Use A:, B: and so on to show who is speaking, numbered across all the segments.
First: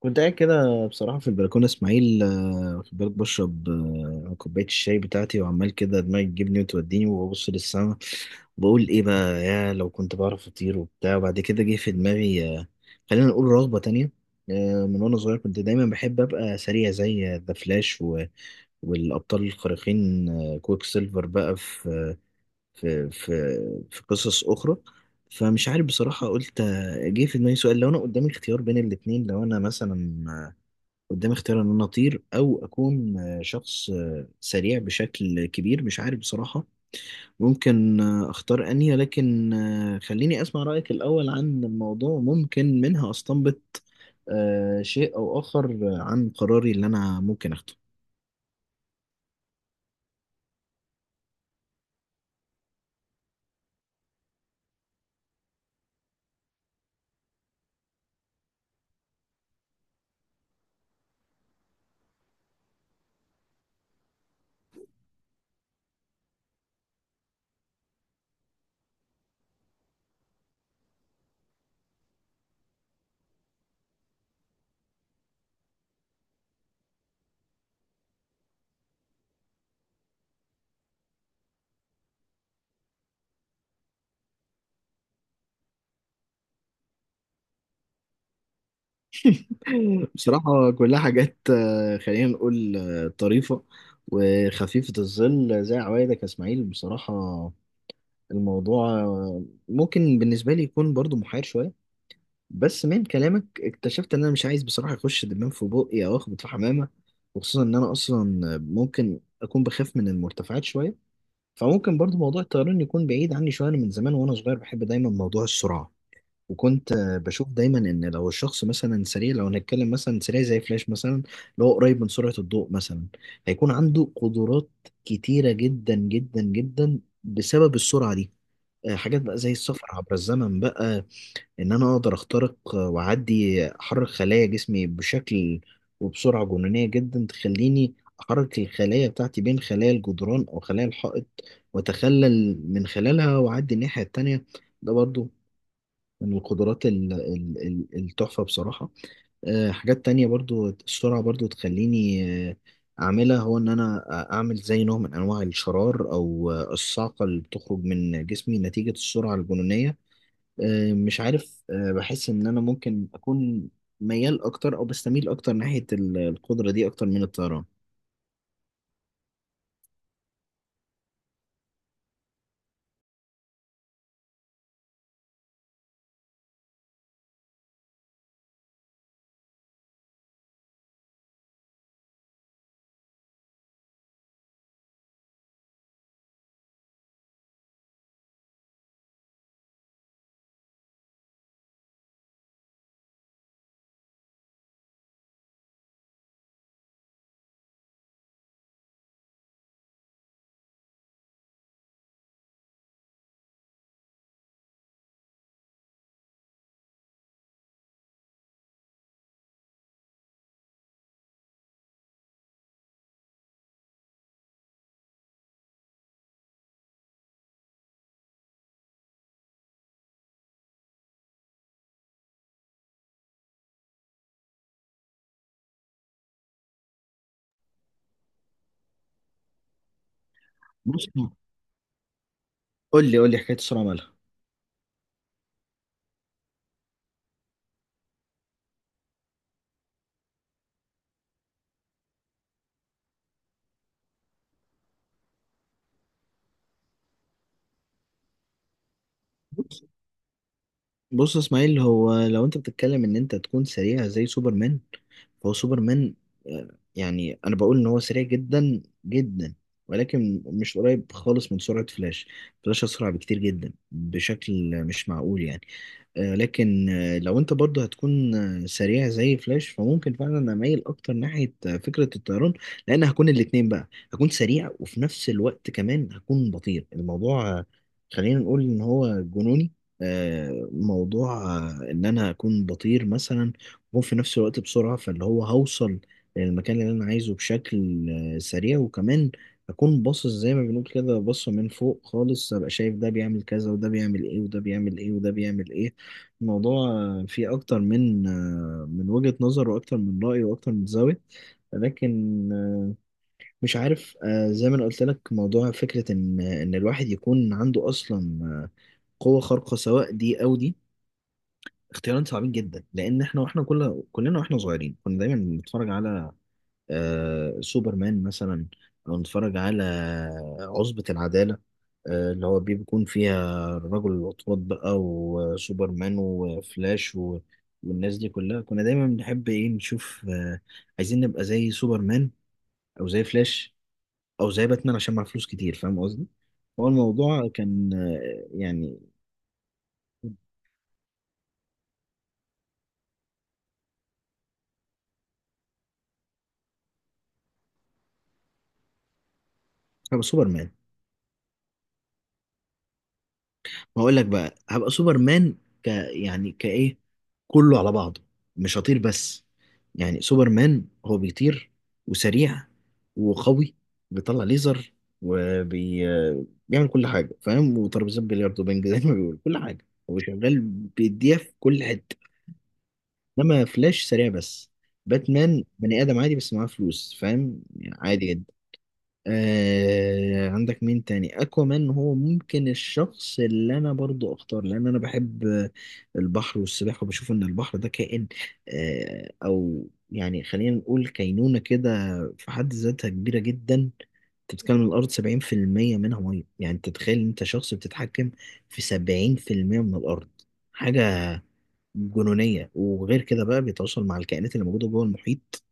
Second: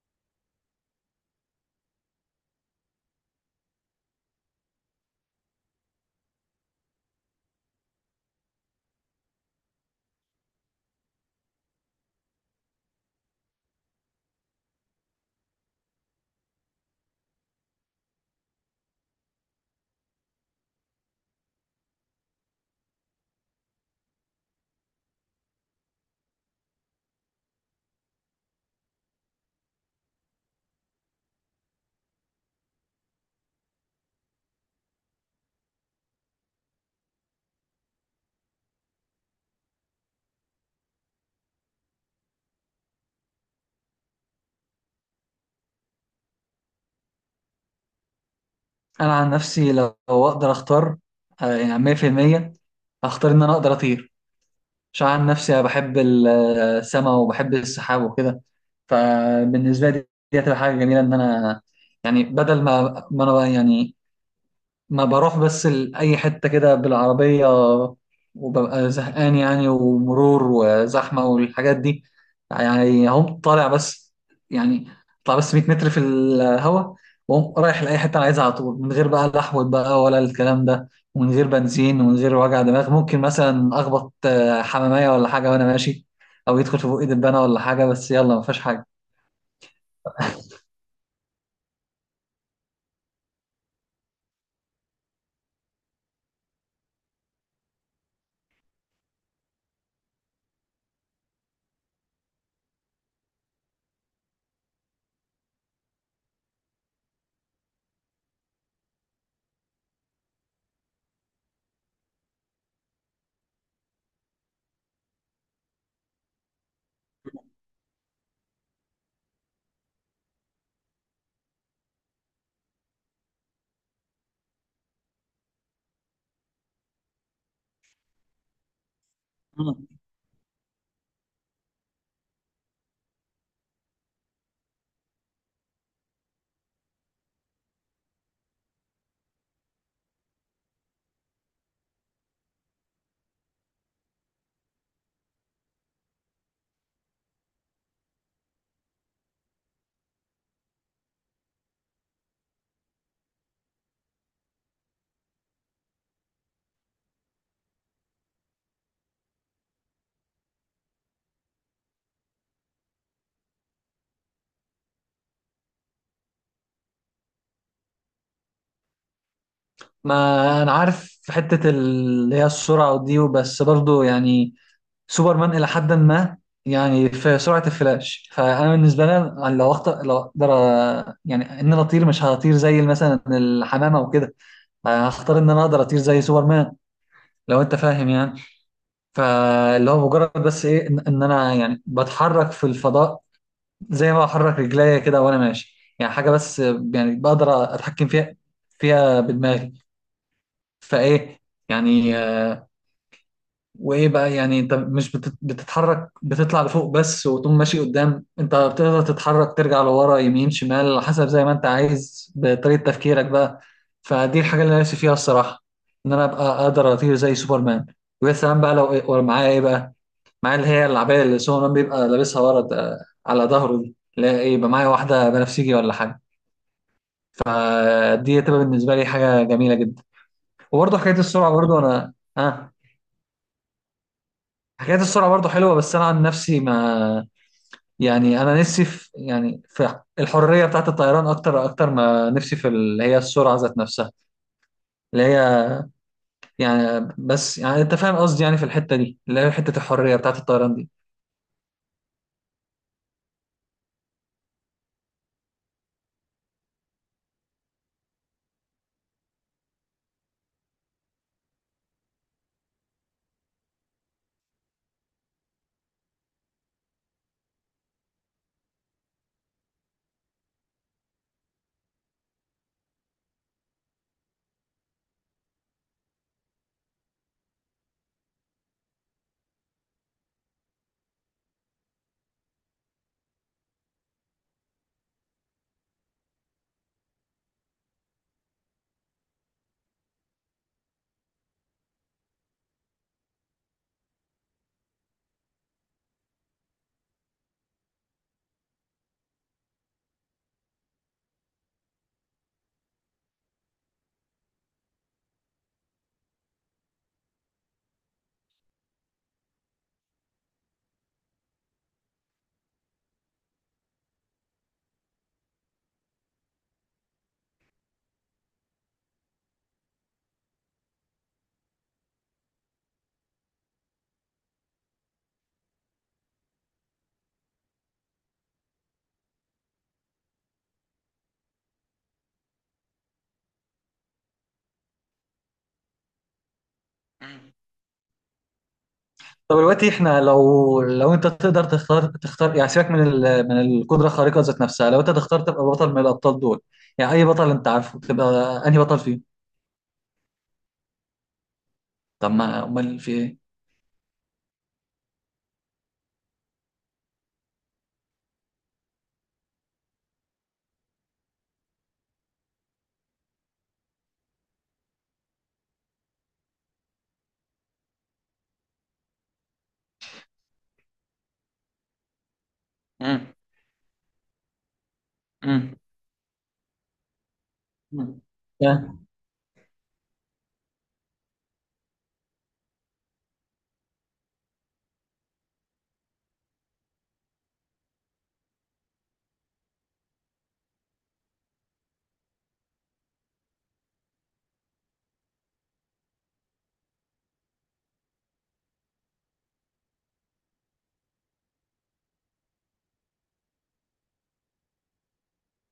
A: كنت قاعد كده بصراحة في البلكونة إسماعيل، واخد بالك بشرب كوباية الشاي بتاعتي وعمال كده دماغي تجيبني وتوديني وببص للسما. بقول إيه بقى يا لو كنت بعرف أطير وبتاع. وبعد كده جه في دماغي، خلينا نقول رغبة تانية. من وأنا صغير كنت دايما بحب أبقى سريع زي ذا فلاش والأبطال الخارقين، كويك سيلفر بقى في في في قصص أخرى. فمش عارف بصراحة، قلت جه في دماغي سؤال: لو أنا قدامي اختيار بين الاتنين، لو أنا مثلا قدامي اختيار ان انا اطير او اكون شخص سريع بشكل كبير. مش عارف بصراحة ممكن اختار انهي، لكن خليني اسمع رأيك الاول عن الموضوع، ممكن منها استنبط شيء او اخر عن قراري اللي انا ممكن اخده.
B: انا عن نفسي لو اقدر اختار يعني 100% اختار ان انا اقدر اطير، عشان عن نفسي انا بحب السماء وبحب السحاب وكده. فبالنسبه لي دي هتبقى حاجه جميله، ان انا يعني بدل ما انا بقى يعني ما بروح بس لأي حتة كده بالعربية وببقى زهقان يعني، ومرور وزحمة والحاجات دي. يعني هم طالع بس، يعني طالع بس 100 متر في الهوا، وهم رايح لأي حتة أنا عايزها على طول، من غير بقى لحوة بقى ولا الكلام ده، ومن غير بنزين ومن غير وجع دماغ. ممكن مثلا أخبط حمامية ولا حاجة وأنا ماشي، أو يدخل في بقي دبانة ولا حاجة، بس يلا ما فيهاش حاجة.
A: بصراحة كلها حاجات خلينا نقول طريفة وخفيفة الظل، زي عوايدك يا اسماعيل. بصراحة الموضوع ممكن بالنسبة لي يكون برضو محير شوية. بس من كلامك اكتشفت ان انا مش عايز بصراحه اخش دبان في بقي او اخبط في حمامه. وخصوصا ان انا اصلا ممكن اكون بخاف من المرتفعات شويه. فممكن برضو موضوع الطيران يكون بعيد عني شويه. انا من زمان وانا صغير بحب دايما موضوع السرعه، وكنت بشوف دايما ان لو الشخص مثلا سريع، لو هنتكلم مثلا سريع زي فلاش مثلا اللي هو قريب من سرعه الضوء مثلا، هيكون عنده قدرات كتيره جدا جدا جدا بسبب السرعه دي. حاجات بقى زي
B: مم.
A: السفر عبر الزمن بقى، ان انا اقدر اخترق واعدي، احرك خلايا جسمي بشكل وبسرعه جنونيه جدا تخليني احرك الخلايا بتاعتي بين خلايا الجدران او خلايا الحائط واتخلل من خلالها واعدي الناحيه التانيه. ده برضو من القدرات التحفه بصراحه. حاجات تانية، برضو السرعه برضو تخليني آه، اعملها، هو ان انا اعمل زي نوع من انواع الشرار او الصعقه اللي بتخرج من جسمي نتيجه السرعه الجنونيه. مش عارف، بحس ان انا ممكن اكون ميال اكتر او بستميل اكتر ناحية القدرة دي اكتر من الطيران.
B: ما أنا عارف في حتة اللي هي السرعة ودي، بس برضو يعني سوبرمان الى حد ما. يعني في سرعه الفلاش، فانا بالنسبه لي لو اخطر، لو اقدر يعني ان انا اطير، مش هطير زي مثلا الحمامه وكده، هختار ان انا اقدر اطير زي سوبرمان، لو انت فاهم يعني. فاللي هو مجرد بس ايه، ان إن انا يعني بتحرك في الفضاء زي ما بحرك رجليا كده وانا ماشي، يعني حاجه بس يعني بقدر اتحكم فيها بدماغي. فايه يعني. وايه بقى، يعني انت مش بتتحرك بتطلع لفوق بس وتقوم ماشي قدام، انت بتقدر تتحرك ترجع لورا يمين شمال على حسب زي ما انت عايز بطريقة تفكيرك بقى. فدي الحاجة اللي انا نفسي فيها الصراحة، ان انا ابقى اقدر اطير زي سوبرمان. ويا سلام بقى لو معايا ايه بقى، معايا اللي هي العباية اللي سوبرمان بيبقى لابسها على ظهره دي، لا ايه يبقى معايا واحدة بنفسجي ولا حاجة. فدي هتبقى بالنسبة لي حاجة جميلة جدا. وبرضه
A: بص،
B: حكاية السرعة، برضه انا
A: قول لي قول لي حكاية السرعة مالها.
B: حكاية السرعة برضه حلوة، بس انا عن نفسي ما، يعني انا نفسي في، يعني في الحريه بتاعت الطيران اكتر، اكتر ما نفسي في اللي هي السرعه ذات نفسها. اللي هي يعني بس يعني انت فاهم قصدي، يعني في الحته دي اللي هي حته
A: بص
B: الحريه بتاعت الطيران دي.
A: بص يا اسماعيل، هو لو انت بتتكلم ان انت تكون سريع زي سوبرمان، فهو سوبرمان يعني انا بقول ان هو سريع جدا جدا، ولكن مش قريب خالص من سرعة فلاش. فلاش اسرع بكتير جدا بشكل مش معقول يعني. لكن لو انت برضه هتكون سريع زي فلاش، فممكن فعلا اميل اكتر ناحية فكرة الطيران، لان هكون الاتنين بقى، هكون سريع وفي نفس الوقت كمان هكون بطير. الموضوع خلينا نقول ان هو جنوني. موضوع ان انا اكون بطير مثلا وفي نفس الوقت بسرعة، فاللي هو هوصل للمكان اللي انا عايزه بشكل سريع، وكمان اكون باصص زي ما بنقول كده، باصه من فوق خالص، ابقى شايف ده بيعمل كذا وده بيعمل ايه وده بيعمل ايه وده بيعمل ايه. الموضوع فيه أكتر من وجهة نظر، وأكتر من رأي، وأكتر من زاوية. لكن مش عارف، زي ما أنا قلت لك، موضوع فكرة إن الواحد يكون عنده أصلا قوة خارقة سواء دي أو دي، اختيارين صعبين جدا. لأن إحنا وإحنا كلنا وإحنا صغيرين كنا دايما بنتفرج على آه سوبرمان مثلا، لو نتفرج على عصبة العدالة، آه اللي هو بيكون فيها رجل الأطوات بقى وسوبرمان وفلاش و... والناس دي كلها، كنا دايما بنحب ايه نشوف، آه عايزين نبقى زي سوبرمان أو زي فلاش أو زي باتمان عشان معاه فلوس كتير، فاهم قصدي؟ هو الموضوع
B: مم.
A: كان آه يعني
B: طب دلوقتي احنا لو انت تقدر تختار تختار، يعني سيبك من ال... من القدره الخارقه ذات نفسها، لو انت تختار تبقى بطل من الابطال دول، يعني اي بطل انت عارفه، تبقى انهي بطل فيهم؟
A: هو سوبرمان.
B: طب ما امال في ايه؟
A: هقول لك بقى هبقى سوبرمان، يعني كايه كله على بعضه. مش هطير بس، يعني سوبرمان هو بيطير وسريع وقوي، بيطلع ليزر وبيعمل كل حاجه فاهم، وترابيزات بلياردو وبنج زي ما بيقول، كل حاجه هو شغال بيديها في كل حته.
B: مم.
A: انما فلاش سريع بس. باتمان
B: مم.
A: بني ادم عادي بس معاه فلوس، فاهم يعني،
B: مم.
A: عادي جدا.
B: يعني
A: آه عندك مين تاني، اكوامان. هو ممكن الشخص اللي انا برضو اختار، لان انا بحب البحر والسباحه، وبشوف ان البحر ده كائن، او يعني خلينا نقول كينونه كده، في حد ذاتها كبيره جدا. انت بتتكلم الارض 70% منها ميه، يعني انت تتخيل إن انت شخص بتتحكم في 70% من الارض، حاجه جنونيه. وغير كده بقى بيتواصل مع الكائنات اللي موجوده جوه المحيط.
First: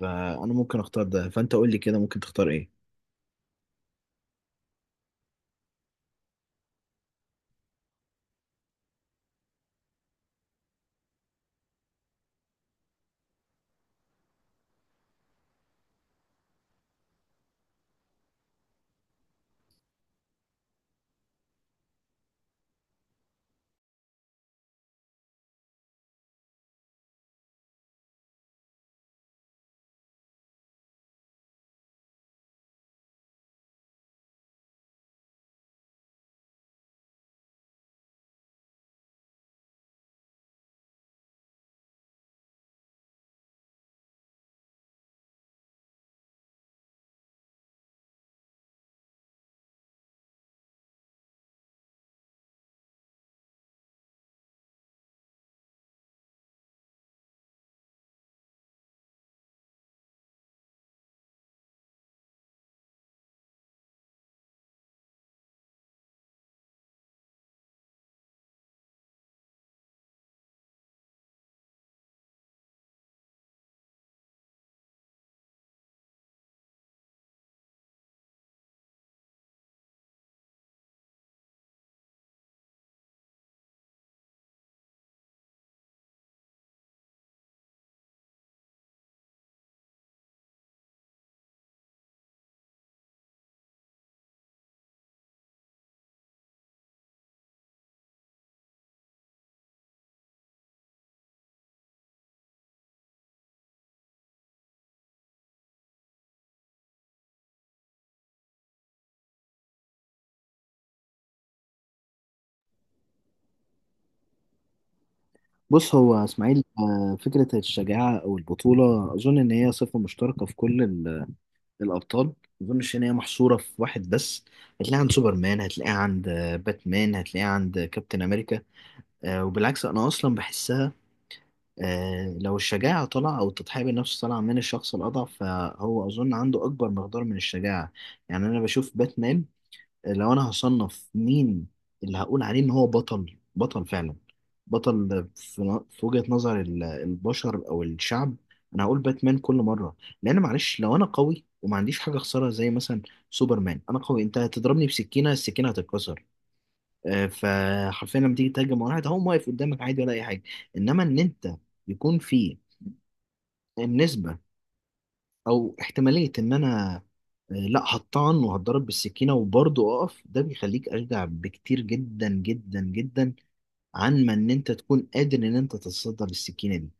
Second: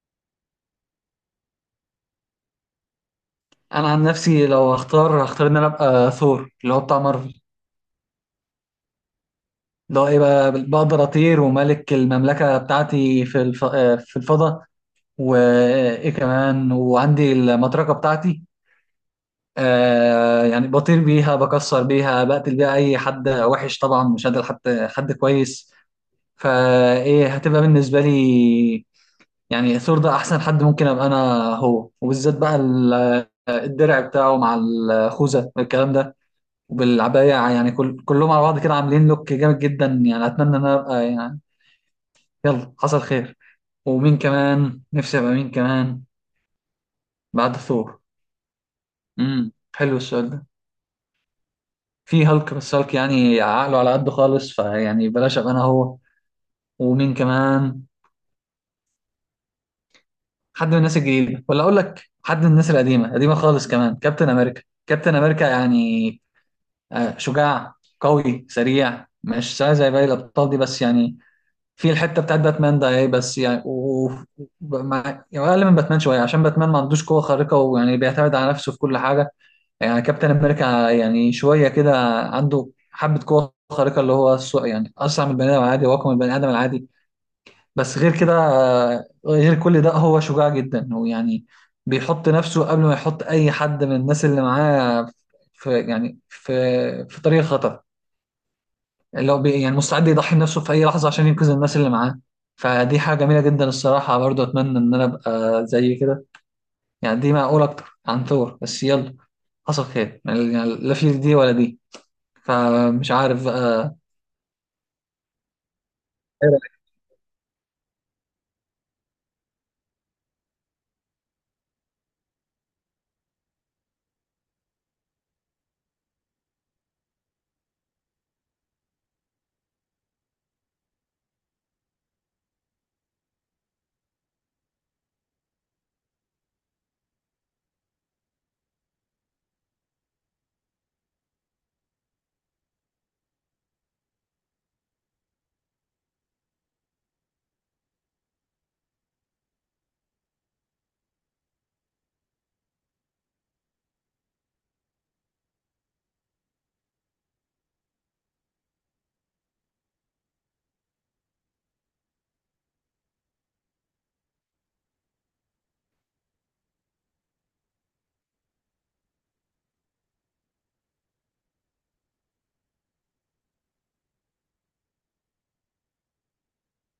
A: فانا ممكن اختار ده، فانت قول لي كده ممكن تختار ايه.
B: انا عن نفسي لو هختار، هختار ان انا ابقى ثور اللي هو بتاع مارفل، اللي هو ايه بقى، بقدر اطير وملك المملكه بتاعتي في الف... آه، في الفضاء، وايه كمان، وعندي المطرقه بتاعتي. آه يعني بطير بيها، بكسر بيها، بقتل بيها اي حد وحش طبعا، مش قادر حد، حد كويس. فايه هتبقى بالنسبه لي، يعني ثور ده احسن حد ممكن ابقى انا هو، وبالذات بقى الدرع بتاعه مع الخوذه والكلام ده، وبالعبايه، يعني كل كلهم على بعض كده عاملين لوك جامد جدا. يعني اتمنى ان انا ابقى يعني، يلا حصل خير. ومين كمان نفسي ابقى، مين كمان بعد ثور؟ حلو السؤال ده. في هالك، بس هالك يعني عقله على قده خالص، فيعني بلاش ابقى انا هو. ومين كمان، حد من الناس الجديده، ولا اقول لك حد من الناس القديمه، قديمه خالص كمان، كابتن امريكا. كابتن امريكا يعني شجاع، قوي، سريع، مش سريع زي باقي الابطال دي بس يعني في الحته بتاعت باتمان ده ايه، بس يعني يعني اقل من باتمان شويه، عشان باتمان ما عندوش قوه خارقه، ويعني بيعتمد على نفسه في كل حاجه. يعني كابتن امريكا يعني شويه كده، عنده حبه قوه خارقه، اللي هو يعني اسرع من البني ادم العادي واقوى من البني ادم العادي. بس غير كده غير كل ده هو شجاع جدا، ويعني بيحط نفسه قبل ما يحط اي حد من الناس اللي معاه في، يعني في طريق خطر، اللي هو يعني مستعد يضحي بنفسه في اي لحظه عشان ينقذ الناس اللي معاه. فدي حاجه جميله جدا الصراحه، برضو اتمنى ان انا ابقى زي كده. يعني دي معقوله اكتر عن ثور، بس يلا حصل خير يعني، لا في دي ولا دي، فمش عارف بقى.
A: بص هو اسماعيل، فكرة الشجاعة أو البطولة أظن إن هي صفة مشتركة في كل الأبطال. ما أظنش إن هي محصورة في واحد بس، هتلاقيها عند سوبرمان، هتلاقيها عند باتمان، هتلاقيها عند كابتن أمريكا. وبالعكس، أنا أصلا بحسها، لو الشجاعة طالعة أو التضحية بالنفس طالعة من الشخص الأضعف، فهو أظن عنده أكبر مقدار من الشجاعة. يعني أنا بشوف باتمان، لو انا هصنف مين اللي هقول عليه ان هو بطل بطل فعلا، بطل في وجهة نظر البشر او الشعب، انا هقول باتمان كل مرة. لان معلش، لو انا قوي وما عنديش حاجة اخسرها زي مثلا سوبرمان، انا قوي، انت هتضربني بسكينة السكينة هتتكسر، فحرفيا لما تيجي تهاجم على واحد هقوم واقف قدامك عادي ولا اي حاجة. انما ان انت يكون في النسبة او احتماليه ان انا لا هطعن وهتضرب بالسكينه وبرضه اقف، ده بيخليك اشجع بكتير جدا جدا جدا عن ما ان انت تكون قادر ان انت تتصدى للسكينه دي.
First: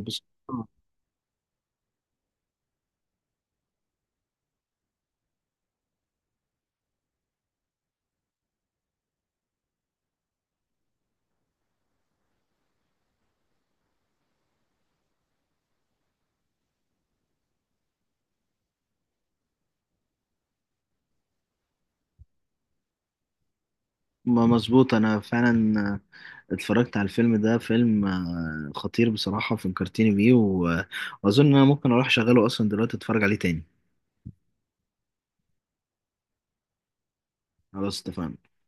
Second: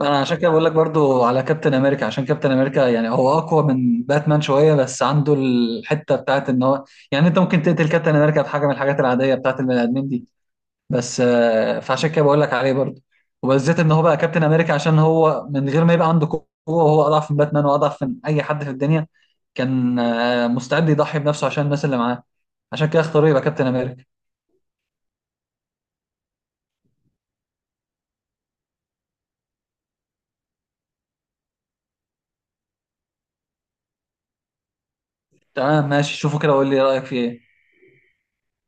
B: انا عشان كده بقول لك برضو على كابتن امريكا، عشان كابتن امريكا يعني هو اقوى من باتمان شويه، بس عنده الحته بتاعت ان هو، يعني انت ممكن تقتل كابتن امريكا بحاجه من الحاجات العاديه بتاعت البني ادمين دي بس، فعشان كده بقول لك عليه برضو. وبالذات ان هو بقى كابتن امريكا، عشان هو من غير ما يبقى عنده قوه، وهو اضعف من باتمان واضعف من اي حد في الدنيا، كان مستعد يضحي بنفسه عشان الناس اللي معاه، عشان كده اختاروا يبقى كابتن امريكا.
A: ما مظبوط، انا فعلا اتفرجت على الفيلم ده، فيلم خطير بصراحه، فكرتني بيه واظن انا ممكن اروح اشغله اصلا دلوقتي اتفرج عليه تاني.
B: تمام ماشي، شوفوا كده وقول لي رايك فيه ايه.
A: خلاص اتفقنا.